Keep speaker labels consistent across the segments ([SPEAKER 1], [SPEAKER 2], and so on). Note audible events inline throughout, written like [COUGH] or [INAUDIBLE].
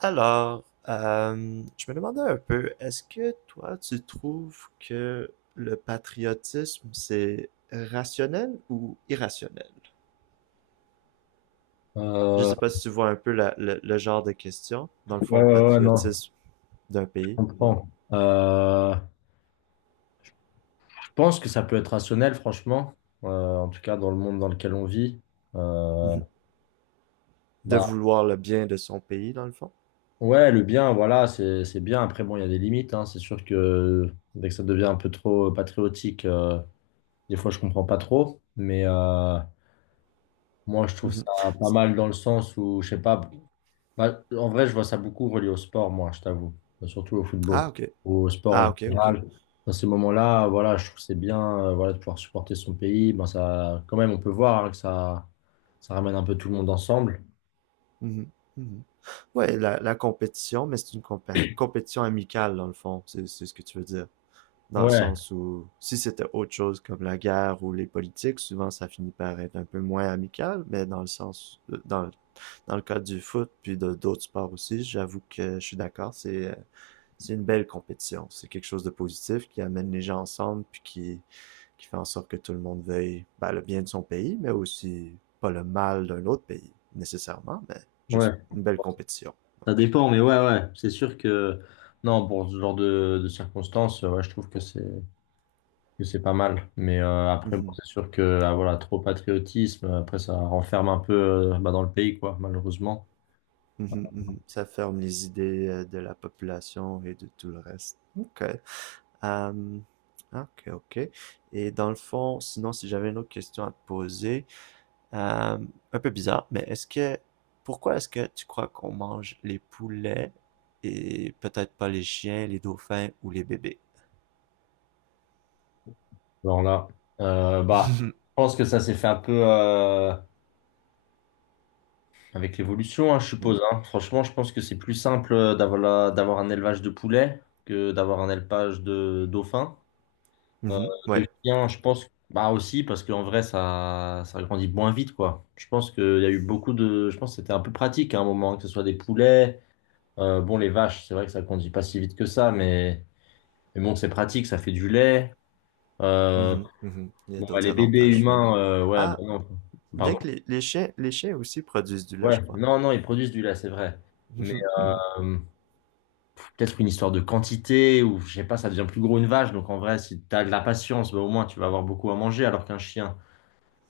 [SPEAKER 1] Alors, je me demandais un peu, est-ce que toi, tu trouves que le patriotisme, c'est rationnel ou irrationnel? Je
[SPEAKER 2] Euh,
[SPEAKER 1] sais pas si tu vois un peu le genre de question, dans le
[SPEAKER 2] ouais,
[SPEAKER 1] fond,
[SPEAKER 2] ouais, ouais, non,
[SPEAKER 1] patriotisme d'un
[SPEAKER 2] je
[SPEAKER 1] pays, ouais.
[SPEAKER 2] comprends. Je pense que ça peut être rationnel, franchement, en tout cas dans le monde dans lequel on vit. Euh,
[SPEAKER 1] Mhm. De
[SPEAKER 2] bah,
[SPEAKER 1] vouloir le bien de son pays, dans le fond.
[SPEAKER 2] ouais, le bien, voilà, c'est bien. Après, bon, il y a des limites, hein. C'est sûr que dès que ça devient un peu trop patriotique, des fois, je comprends pas trop. Mais moi, je trouve ça
[SPEAKER 1] Mhm.
[SPEAKER 2] pas mal dans le sens où, je sais pas, bah, en vrai, je vois ça beaucoup relié au sport, moi, je t'avoue. Bah, surtout au football,
[SPEAKER 1] Ah, ok.
[SPEAKER 2] au sport en
[SPEAKER 1] Ah, ok, ok.
[SPEAKER 2] général. Dans ces moments-là, voilà, je trouve que c'est bien voilà, de pouvoir supporter son pays. Ben, ça, quand même, on peut voir hein, ça ramène un peu tout le monde ensemble.
[SPEAKER 1] Mhm. Mhm. Ouais, la compétition, mais c'est une compétition amicale, dans le fond, c'est ce que tu veux dire. Dans le
[SPEAKER 2] Ouais,
[SPEAKER 1] sens où si c'était autre chose comme la guerre ou les politiques, souvent ça finit par être un peu moins amical, mais dans le sens, dans le cas du foot puis de d'autres sports aussi, j'avoue que je suis d'accord, c'est une belle compétition, c'est quelque chose de positif qui amène les gens ensemble puis qui fait en sorte que tout le monde veuille ben, le bien de son pays, mais aussi pas le mal d'un autre pays nécessairement, mais juste
[SPEAKER 2] ouais.
[SPEAKER 1] une belle compétition.
[SPEAKER 2] Ça dépend, mais ouais, ouais. C'est sûr que, non, pour ce genre de circonstances, ouais, je trouve que c'est pas mal. Mais
[SPEAKER 1] Ouais.
[SPEAKER 2] après, bon,
[SPEAKER 1] Mm
[SPEAKER 2] c'est sûr que, ah, voilà, trop patriotisme, après, ça renferme un peu dans le pays, quoi, malheureusement.
[SPEAKER 1] -hmm. Ça ferme les idées de la population et de tout le reste. Ok. Euh, ok, ok. Et dans le fond, sinon, si j'avais une autre question à te poser, euh, un peu bizarre, mais est-ce que, pourquoi est-ce que tu crois qu'on mange les poulets et peut-être pas les chiens, les dauphins ou les bébés?
[SPEAKER 2] Voilà. Euh, bah, je
[SPEAKER 1] [LAUGHS]
[SPEAKER 2] pense que ça s'est fait un peu avec l'évolution, hein, je suppose. Hein. Franchement, je pense que c'est plus simple d'avoir un élevage de poulets que d'avoir un élevage de dauphins. Euh,
[SPEAKER 1] Mhm,
[SPEAKER 2] de
[SPEAKER 1] ouais.
[SPEAKER 2] chiens, je pense, bah aussi, parce qu'en vrai, ça grandit moins vite, quoi. Je pense qu'il y a eu beaucoup de. Je pense que c'était un peu pratique hein, à un moment, hein, que ce soit des poulets. Bon, les vaches, c'est vrai que ça grandit pas si vite que ça, mais bon, c'est pratique, ça fait du lait. Euh,
[SPEAKER 1] Mhm, mhm. Il y a d'autres
[SPEAKER 2] les bébés
[SPEAKER 1] avantages, oui.
[SPEAKER 2] humains, ouais, bah
[SPEAKER 1] Ah,
[SPEAKER 2] non.
[SPEAKER 1] bien
[SPEAKER 2] Pardon?
[SPEAKER 1] que les chiens aussi produisent du lait,
[SPEAKER 2] Ouais,
[SPEAKER 1] je crois.
[SPEAKER 2] non, non, ils produisent du lait, c'est vrai. Mais euh, peut-être une histoire de quantité, ou je sais pas, ça devient plus gros une vache. Donc en vrai, si t'as de la patience, bah, au moins tu vas avoir beaucoup à manger, alors qu'un chien,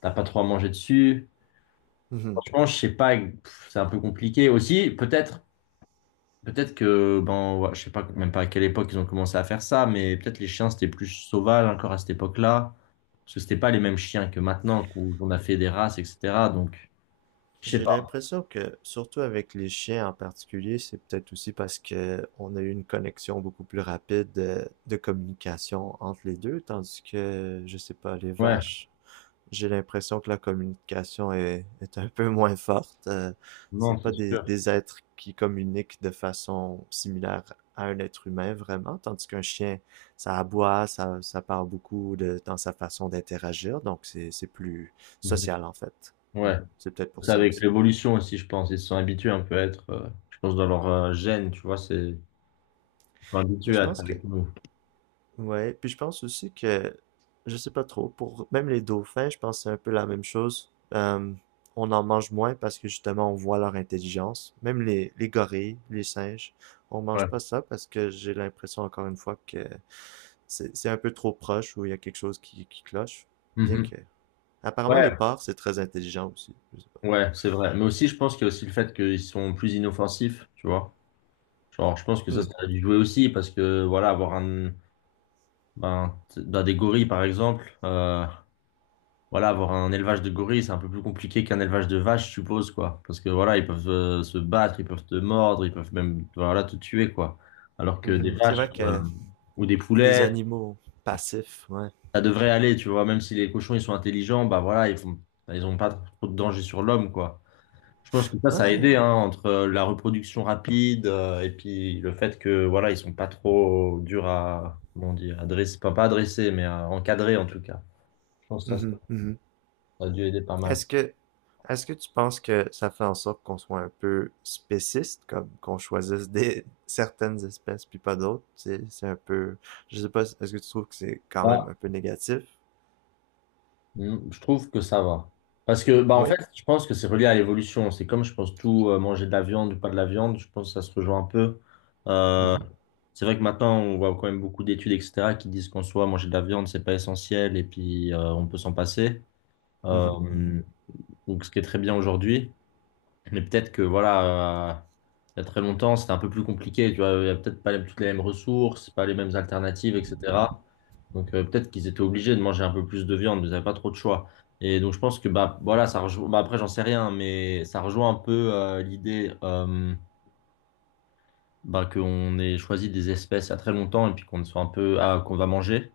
[SPEAKER 2] t'as pas trop à manger dessus.
[SPEAKER 1] [LAUGHS]
[SPEAKER 2] Franchement, je sais pas, pff, c'est un peu compliqué. Aussi, peut-être que, ben, ouais, je sais pas même pas à quelle époque ils ont commencé à faire ça, mais peut-être les chiens c'était plus sauvage encore à cette époque-là, parce que c'était pas les mêmes chiens que maintenant, où on a fait des races, etc. Donc, je sais
[SPEAKER 1] J'ai
[SPEAKER 2] pas.
[SPEAKER 1] l'impression que, surtout avec les chiens en particulier, c'est peut-être aussi parce que on a eu une connexion beaucoup plus rapide de communication entre les deux, tandis que, je sais pas, les
[SPEAKER 2] Ouais,
[SPEAKER 1] vaches, j'ai l'impression que la communication est un peu moins forte. Euh,
[SPEAKER 2] non,
[SPEAKER 1] c'est pas
[SPEAKER 2] c'est
[SPEAKER 1] des,
[SPEAKER 2] sûr.
[SPEAKER 1] des êtres qui communiquent de façon similaire à un être humain vraiment, tandis qu'un chien, ça aboie, ça parle beaucoup de, dans sa façon d'interagir, donc c'est plus
[SPEAKER 2] Mhm.
[SPEAKER 1] social en fait. Ouais,
[SPEAKER 2] Ouais.
[SPEAKER 1] c'est peut-être pour
[SPEAKER 2] C'est
[SPEAKER 1] ça
[SPEAKER 2] avec
[SPEAKER 1] aussi.
[SPEAKER 2] l'évolution aussi, je pense. Ils se sont habitués un peu à être, je pense, dans leur gène, tu vois, c'est, ils sont
[SPEAKER 1] Mais
[SPEAKER 2] habitués
[SPEAKER 1] je
[SPEAKER 2] à être
[SPEAKER 1] pense que,
[SPEAKER 2] avec nous.
[SPEAKER 1] ouais, puis je pense aussi que, je sais pas trop, pour même les dauphins, je pense que c'est un peu la même chose. On en mange moins parce que justement on voit leur intelligence. Même les gorilles, les singes, on mange pas
[SPEAKER 2] Ouais.
[SPEAKER 1] ça parce que j'ai l'impression encore une fois que c'est un peu trop proche ou il y a quelque chose qui cloche. Bien
[SPEAKER 2] Mhm.
[SPEAKER 1] que, apparemment les
[SPEAKER 2] Ouais,
[SPEAKER 1] porcs, c'est très intelligent aussi. Je sais pas.
[SPEAKER 2] ouais, c'est vrai. Mais aussi, je pense qu'il y a aussi le fait qu'ils sont plus inoffensifs, tu vois. Genre, je pense que
[SPEAKER 1] Hmm.
[SPEAKER 2] ça a dû jouer aussi parce que, voilà, avoir un, ben, t- dans des gorilles, par exemple, voilà, avoir un élevage de gorilles, c'est un peu plus compliqué qu'un élevage de vaches, je suppose, quoi. Parce que, voilà, ils peuvent se battre, ils peuvent te mordre, ils peuvent même, voilà, te tuer, quoi. Alors que des
[SPEAKER 1] Mhm. C'est
[SPEAKER 2] vaches,
[SPEAKER 1] vrai que
[SPEAKER 2] ou des
[SPEAKER 1] des
[SPEAKER 2] poulets,
[SPEAKER 1] animaux passifs, ouais.
[SPEAKER 2] ça devrait aller, tu vois, même si les cochons, ils sont intelligents, bah voilà, ils font, bah, ils ont pas trop de danger sur l'homme, quoi. Je pense que ça a aidé,
[SPEAKER 1] Ouais.
[SPEAKER 2] hein, entre la reproduction rapide et puis le fait que, voilà, ils sont pas trop durs à, comment dire, à dresser, pas, pas à dresser, mais à encadrer, en tout cas. Je pense que
[SPEAKER 1] Mhm, mhm.
[SPEAKER 2] ça a dû aider pas mal.
[SPEAKER 1] Est-ce que, est-ce que tu penses que ça fait en sorte qu'on soit un peu spéciste, comme qu'on choisisse des [LAUGHS] certaines espèces puis pas d'autres? C'est un peu, je sais pas, est-ce que tu trouves que c'est quand même
[SPEAKER 2] Bah,
[SPEAKER 1] un peu négatif?
[SPEAKER 2] mm, je trouve que ça va. Parce que, bah, en fait,
[SPEAKER 1] Oui.
[SPEAKER 2] je pense que c'est relié à l'évolution. C'est comme, je pense, tout manger de la viande ou pas de la viande, je pense que ça se rejoint un peu. euh,
[SPEAKER 1] Mhm,
[SPEAKER 2] C'est vrai que maintenant, on voit quand même beaucoup d'études, etc., qui disent qu'en soi, manger de la viande, c'est pas essentiel et puis on peut s'en passer.
[SPEAKER 1] mhm, mhm,
[SPEAKER 2] Euh, donc, ce qui est très bien aujourd'hui. Mais peut-être que, voilà, il y a très longtemps, c'était un peu plus compliqué. Tu vois, il y a peut-être pas les- toutes les mêmes ressources, pas les mêmes alternatives, etc. Donc, peut-être qu'ils étaient obligés de manger un peu plus de viande, mais ils n'avaient pas trop de choix. Et donc, je pense que, bah, voilà, ça rejoint, bah, après, j'en sais rien, mais ça rejoint un peu l'idée. Qu'on ait choisi des espèces il y a très longtemps et puis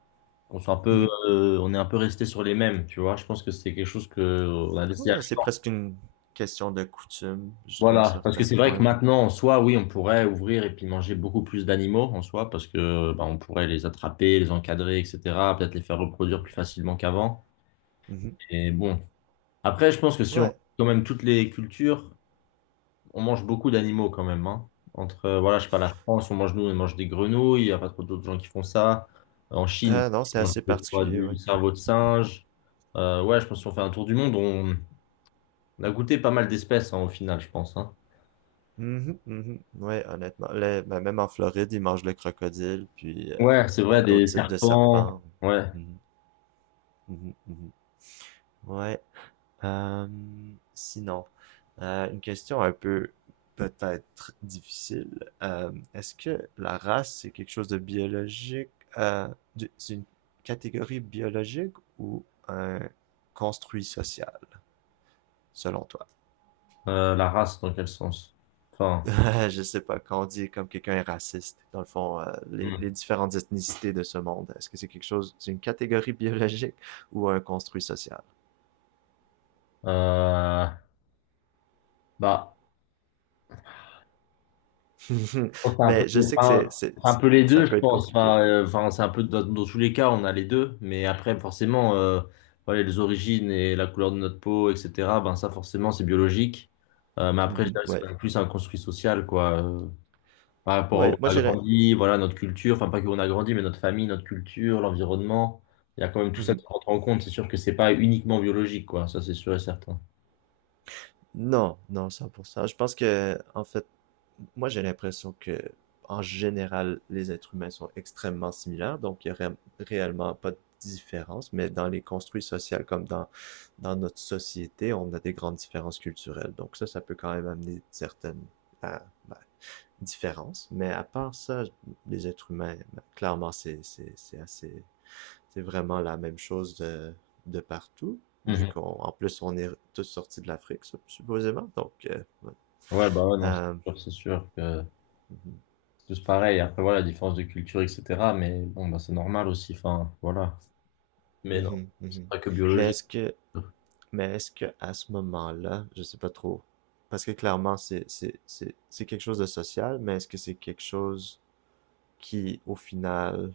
[SPEAKER 2] qu'on soit un peu
[SPEAKER 1] mhm.
[SPEAKER 2] on est un peu resté sur les mêmes, tu vois. Je pense que c'est quelque chose que on a laissé aller.
[SPEAKER 1] Ouais, c'est presque une question de coutume jusqu'à un
[SPEAKER 2] Voilà, parce que
[SPEAKER 1] certain
[SPEAKER 2] c'est vrai que
[SPEAKER 1] point.
[SPEAKER 2] maintenant en soi, oui, on pourrait ouvrir et puis manger beaucoup plus d'animaux en soi parce que bah, on pourrait les attraper, les encadrer, etc. Peut-être les faire reproduire plus facilement qu'avant.
[SPEAKER 1] Mhm.
[SPEAKER 2] Et bon, après, je pense que si on
[SPEAKER 1] Ouais.
[SPEAKER 2] quand même toutes les cultures on mange beaucoup d'animaux quand même, hein. Entre, voilà, je sais pas, la France, nous, on mange des grenouilles, il n'y a pas trop d'autres gens qui font ça. En Chine,
[SPEAKER 1] Ah non, c'est
[SPEAKER 2] on mange
[SPEAKER 1] assez
[SPEAKER 2] des fois
[SPEAKER 1] particulier,
[SPEAKER 2] du
[SPEAKER 1] ouais.
[SPEAKER 2] cerveau de singe. Ouais, je pense qu'on fait un tour du monde, on a goûté pas mal d'espèces, hein, au final, je pense, hein.
[SPEAKER 1] Mhm, mhm. Ouais, honnêtement, ben, même en Floride, ils mangent le crocodile, puis
[SPEAKER 2] Ouais, c'est vrai,
[SPEAKER 1] ben, d'autres
[SPEAKER 2] des
[SPEAKER 1] types de
[SPEAKER 2] serpents,
[SPEAKER 1] serpents.
[SPEAKER 2] ouais.
[SPEAKER 1] Mhm, mhm, mhm. Ouais. Euh, sinon, une question un peu peut-être difficile. Est-ce que la race, c'est quelque chose de biologique? Euh, c'est une catégorie biologique ou un construit social, selon toi?
[SPEAKER 2] La race, dans quel sens? Enfin,
[SPEAKER 1] [LAUGHS] Je sais pas, quand on dit comme quelqu'un est raciste, dans le fond, les
[SPEAKER 2] hmm.
[SPEAKER 1] différentes ethnicités de ce monde, est-ce que c'est quelque chose, c'est une catégorie biologique ou un construit social?
[SPEAKER 2] Euh, bah,
[SPEAKER 1] [LAUGHS]
[SPEAKER 2] pense que c'est un peu,
[SPEAKER 1] Mais je sais que
[SPEAKER 2] enfin, c'est un peu les
[SPEAKER 1] ça
[SPEAKER 2] deux, je
[SPEAKER 1] peut être
[SPEAKER 2] pense.
[SPEAKER 1] compliqué.
[SPEAKER 2] Enfin, c'est un peu dans tous les cas, on a les deux. Mais après, forcément, voilà, les origines et la couleur de notre peau, etc. Ben ça, forcément, c'est biologique. Mais après, je
[SPEAKER 1] Mhm.
[SPEAKER 2] dirais que c'est
[SPEAKER 1] Ouais.
[SPEAKER 2] quand même plus un construit social, quoi. Par rapport à où
[SPEAKER 1] Ouais, moi
[SPEAKER 2] on a
[SPEAKER 1] j'ai la-.
[SPEAKER 2] grandi, voilà, notre culture. Enfin, pas que où on a grandi, mais notre famille, notre culture, l'environnement. Il y a quand même tout ça
[SPEAKER 1] Mhm.
[SPEAKER 2] qui rentre en compte. C'est sûr que c'est pas uniquement biologique, quoi. Ça, c'est sûr et certain.
[SPEAKER 1] Non, non, 100%. Je pense que, en fait, moi j'ai l'impression que, en général, les êtres humains sont extrêmement similaires, donc il n'y aurait réellement pas de différence, mais dans les construits sociaux comme dans notre société, on a des grandes différences culturelles. Donc ça peut quand même amener certaines euh, ben, différences, mais à part ça, les êtres humains, ben, clairement, c'est vraiment la même chose de partout, vu
[SPEAKER 2] Mhm.
[SPEAKER 1] qu'on, en plus, on est tous sortis de l'Afrique, supposément. Donc, ouais.
[SPEAKER 2] Ouais, bah ouais, non,
[SPEAKER 1] Euh,
[SPEAKER 2] c'est sûr que.
[SPEAKER 1] mhm,
[SPEAKER 2] C'est tous pareil. Après, voilà, différence de culture, etc. Mais bon, bah, c'est normal aussi. Enfin, voilà. Mais non,
[SPEAKER 1] mhm,
[SPEAKER 2] c'est
[SPEAKER 1] mhm.
[SPEAKER 2] pas que
[SPEAKER 1] Mais
[SPEAKER 2] biologique.
[SPEAKER 1] est-ce que, mais est-ce que à ce moment-là, je sais pas trop, parce que clairement, c'est quelque chose de social, mais est-ce que c'est quelque chose qui, au final,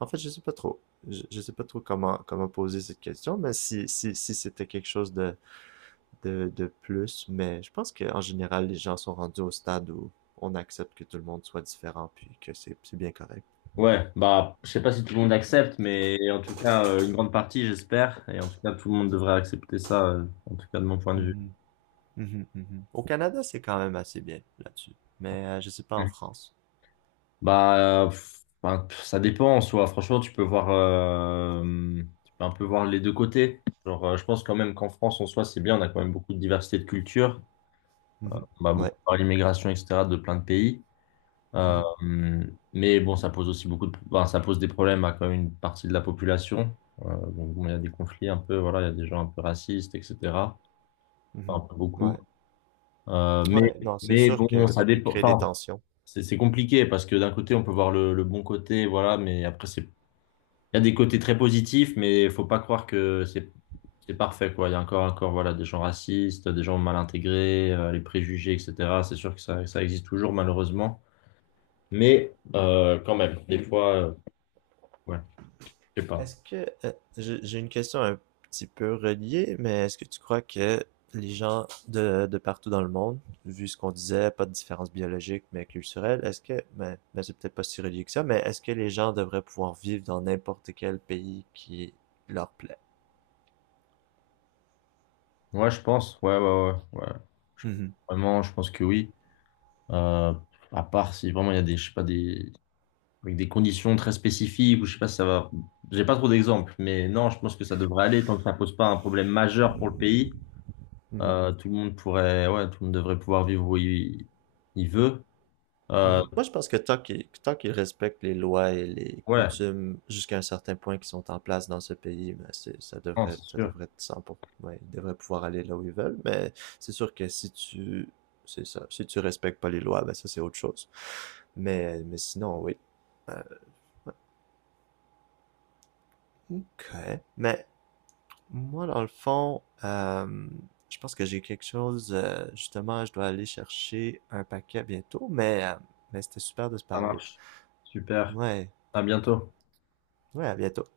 [SPEAKER 1] en fait, je sais pas trop. Je sais pas trop comment, poser cette question, mais si c'était quelque chose de plus, mais je pense qu'en général, les gens sont rendus au stade où on accepte que tout le monde soit différent, puis que c'est bien correct.
[SPEAKER 2] Ouais, bah, je sais pas si tout le monde accepte, mais en tout cas, une grande partie, j'espère. Et en tout cas, tout le monde devrait accepter ça, en tout cas, de mon point de vue.
[SPEAKER 1] Mhm, mhm, mhm. Au Canada, c'est quand même assez bien là-dessus, mais je sais pas en
[SPEAKER 2] Mhm.
[SPEAKER 1] France.
[SPEAKER 2] Bah, ça dépend en soi. Franchement, tu peux un peu voir les deux côtés. Genre, je pense quand même qu'en France, en soi, c'est bien. On a quand même beaucoup de diversité de culture.
[SPEAKER 1] Mhm.
[SPEAKER 2] Bah, beaucoup
[SPEAKER 1] Ouais.
[SPEAKER 2] par l'immigration, etc., de plein de pays. Euh,
[SPEAKER 1] Mhm,
[SPEAKER 2] mais bon, ça pose aussi beaucoup de, enfin, ça pose des problèmes à quand même une partie de la population. Donc, bon, il y a des conflits un peu, voilà, il y a des gens un peu racistes, etc.
[SPEAKER 1] mhm.
[SPEAKER 2] Enfin, un peu beaucoup.
[SPEAKER 1] Ouais,
[SPEAKER 2] Euh, mais,
[SPEAKER 1] ouais, non, c'est
[SPEAKER 2] mais
[SPEAKER 1] sûr que
[SPEAKER 2] bon, ça
[SPEAKER 1] ça peut
[SPEAKER 2] dépend.
[SPEAKER 1] créer des
[SPEAKER 2] Enfin,
[SPEAKER 1] tensions.
[SPEAKER 2] c'est compliqué parce que d'un côté, on peut voir le bon côté, voilà, mais après, il y a des côtés très positifs, mais faut pas croire que c'est parfait, quoi. Il y a encore, voilà, des gens racistes, des gens mal intégrés, les préjugés, etc. C'est sûr que ça existe toujours, malheureusement. Mais quand même, des fois. Ouais, je sais pas.
[SPEAKER 1] Est-ce que j'ai une question un petit peu reliée, mais est-ce que tu crois que les gens de partout dans le monde, vu ce qu'on disait, pas de différence biologique mais culturelle, est-ce que, mais c'est peut-être pas si relié que ça, mais est-ce que les gens devraient pouvoir vivre dans n'importe quel pays qui leur plaît?
[SPEAKER 2] Ouais, je pense. Ouais, ouais, ouais, ouais. Je-
[SPEAKER 1] Mhm.
[SPEAKER 2] vraiment, je pense que oui. Euh, à part si vraiment il y a des, je sais pas, des, avec des conditions très spécifiques ou je sais pas si ça va. J'ai pas trop d'exemples, mais non, je pense que ça devrait aller tant que ça pose pas un problème majeur pour le pays.
[SPEAKER 1] Mhm.
[SPEAKER 2] Tout le monde pourrait, ouais, tout le monde devrait pouvoir vivre où il veut. Euh,
[SPEAKER 1] Mhm. Moi, je pense que tant qu'ils respectent les lois et les
[SPEAKER 2] ouais,
[SPEAKER 1] coutumes jusqu'à un certain point qui sont en place dans ce pays, ben c'est, ça
[SPEAKER 2] non,
[SPEAKER 1] devrait,
[SPEAKER 2] c'est
[SPEAKER 1] ça
[SPEAKER 2] sûr.
[SPEAKER 1] devrait être 100 pour cent. Ouais, ils devraient pouvoir aller là où ils veulent. Mais c'est sûr que si tu, c'est ça, si tu respectes pas les lois, ben ça c'est autre chose. Mais sinon, oui. Euh, ok. Mais moi, dans le fond, je pense que j'ai quelque chose. Justement, je dois aller chercher un paquet bientôt. Mais c'était super de se
[SPEAKER 2] Ça
[SPEAKER 1] parler.
[SPEAKER 2] marche. Super.
[SPEAKER 1] Ouais,
[SPEAKER 2] À bientôt.
[SPEAKER 1] ouais, à bientôt.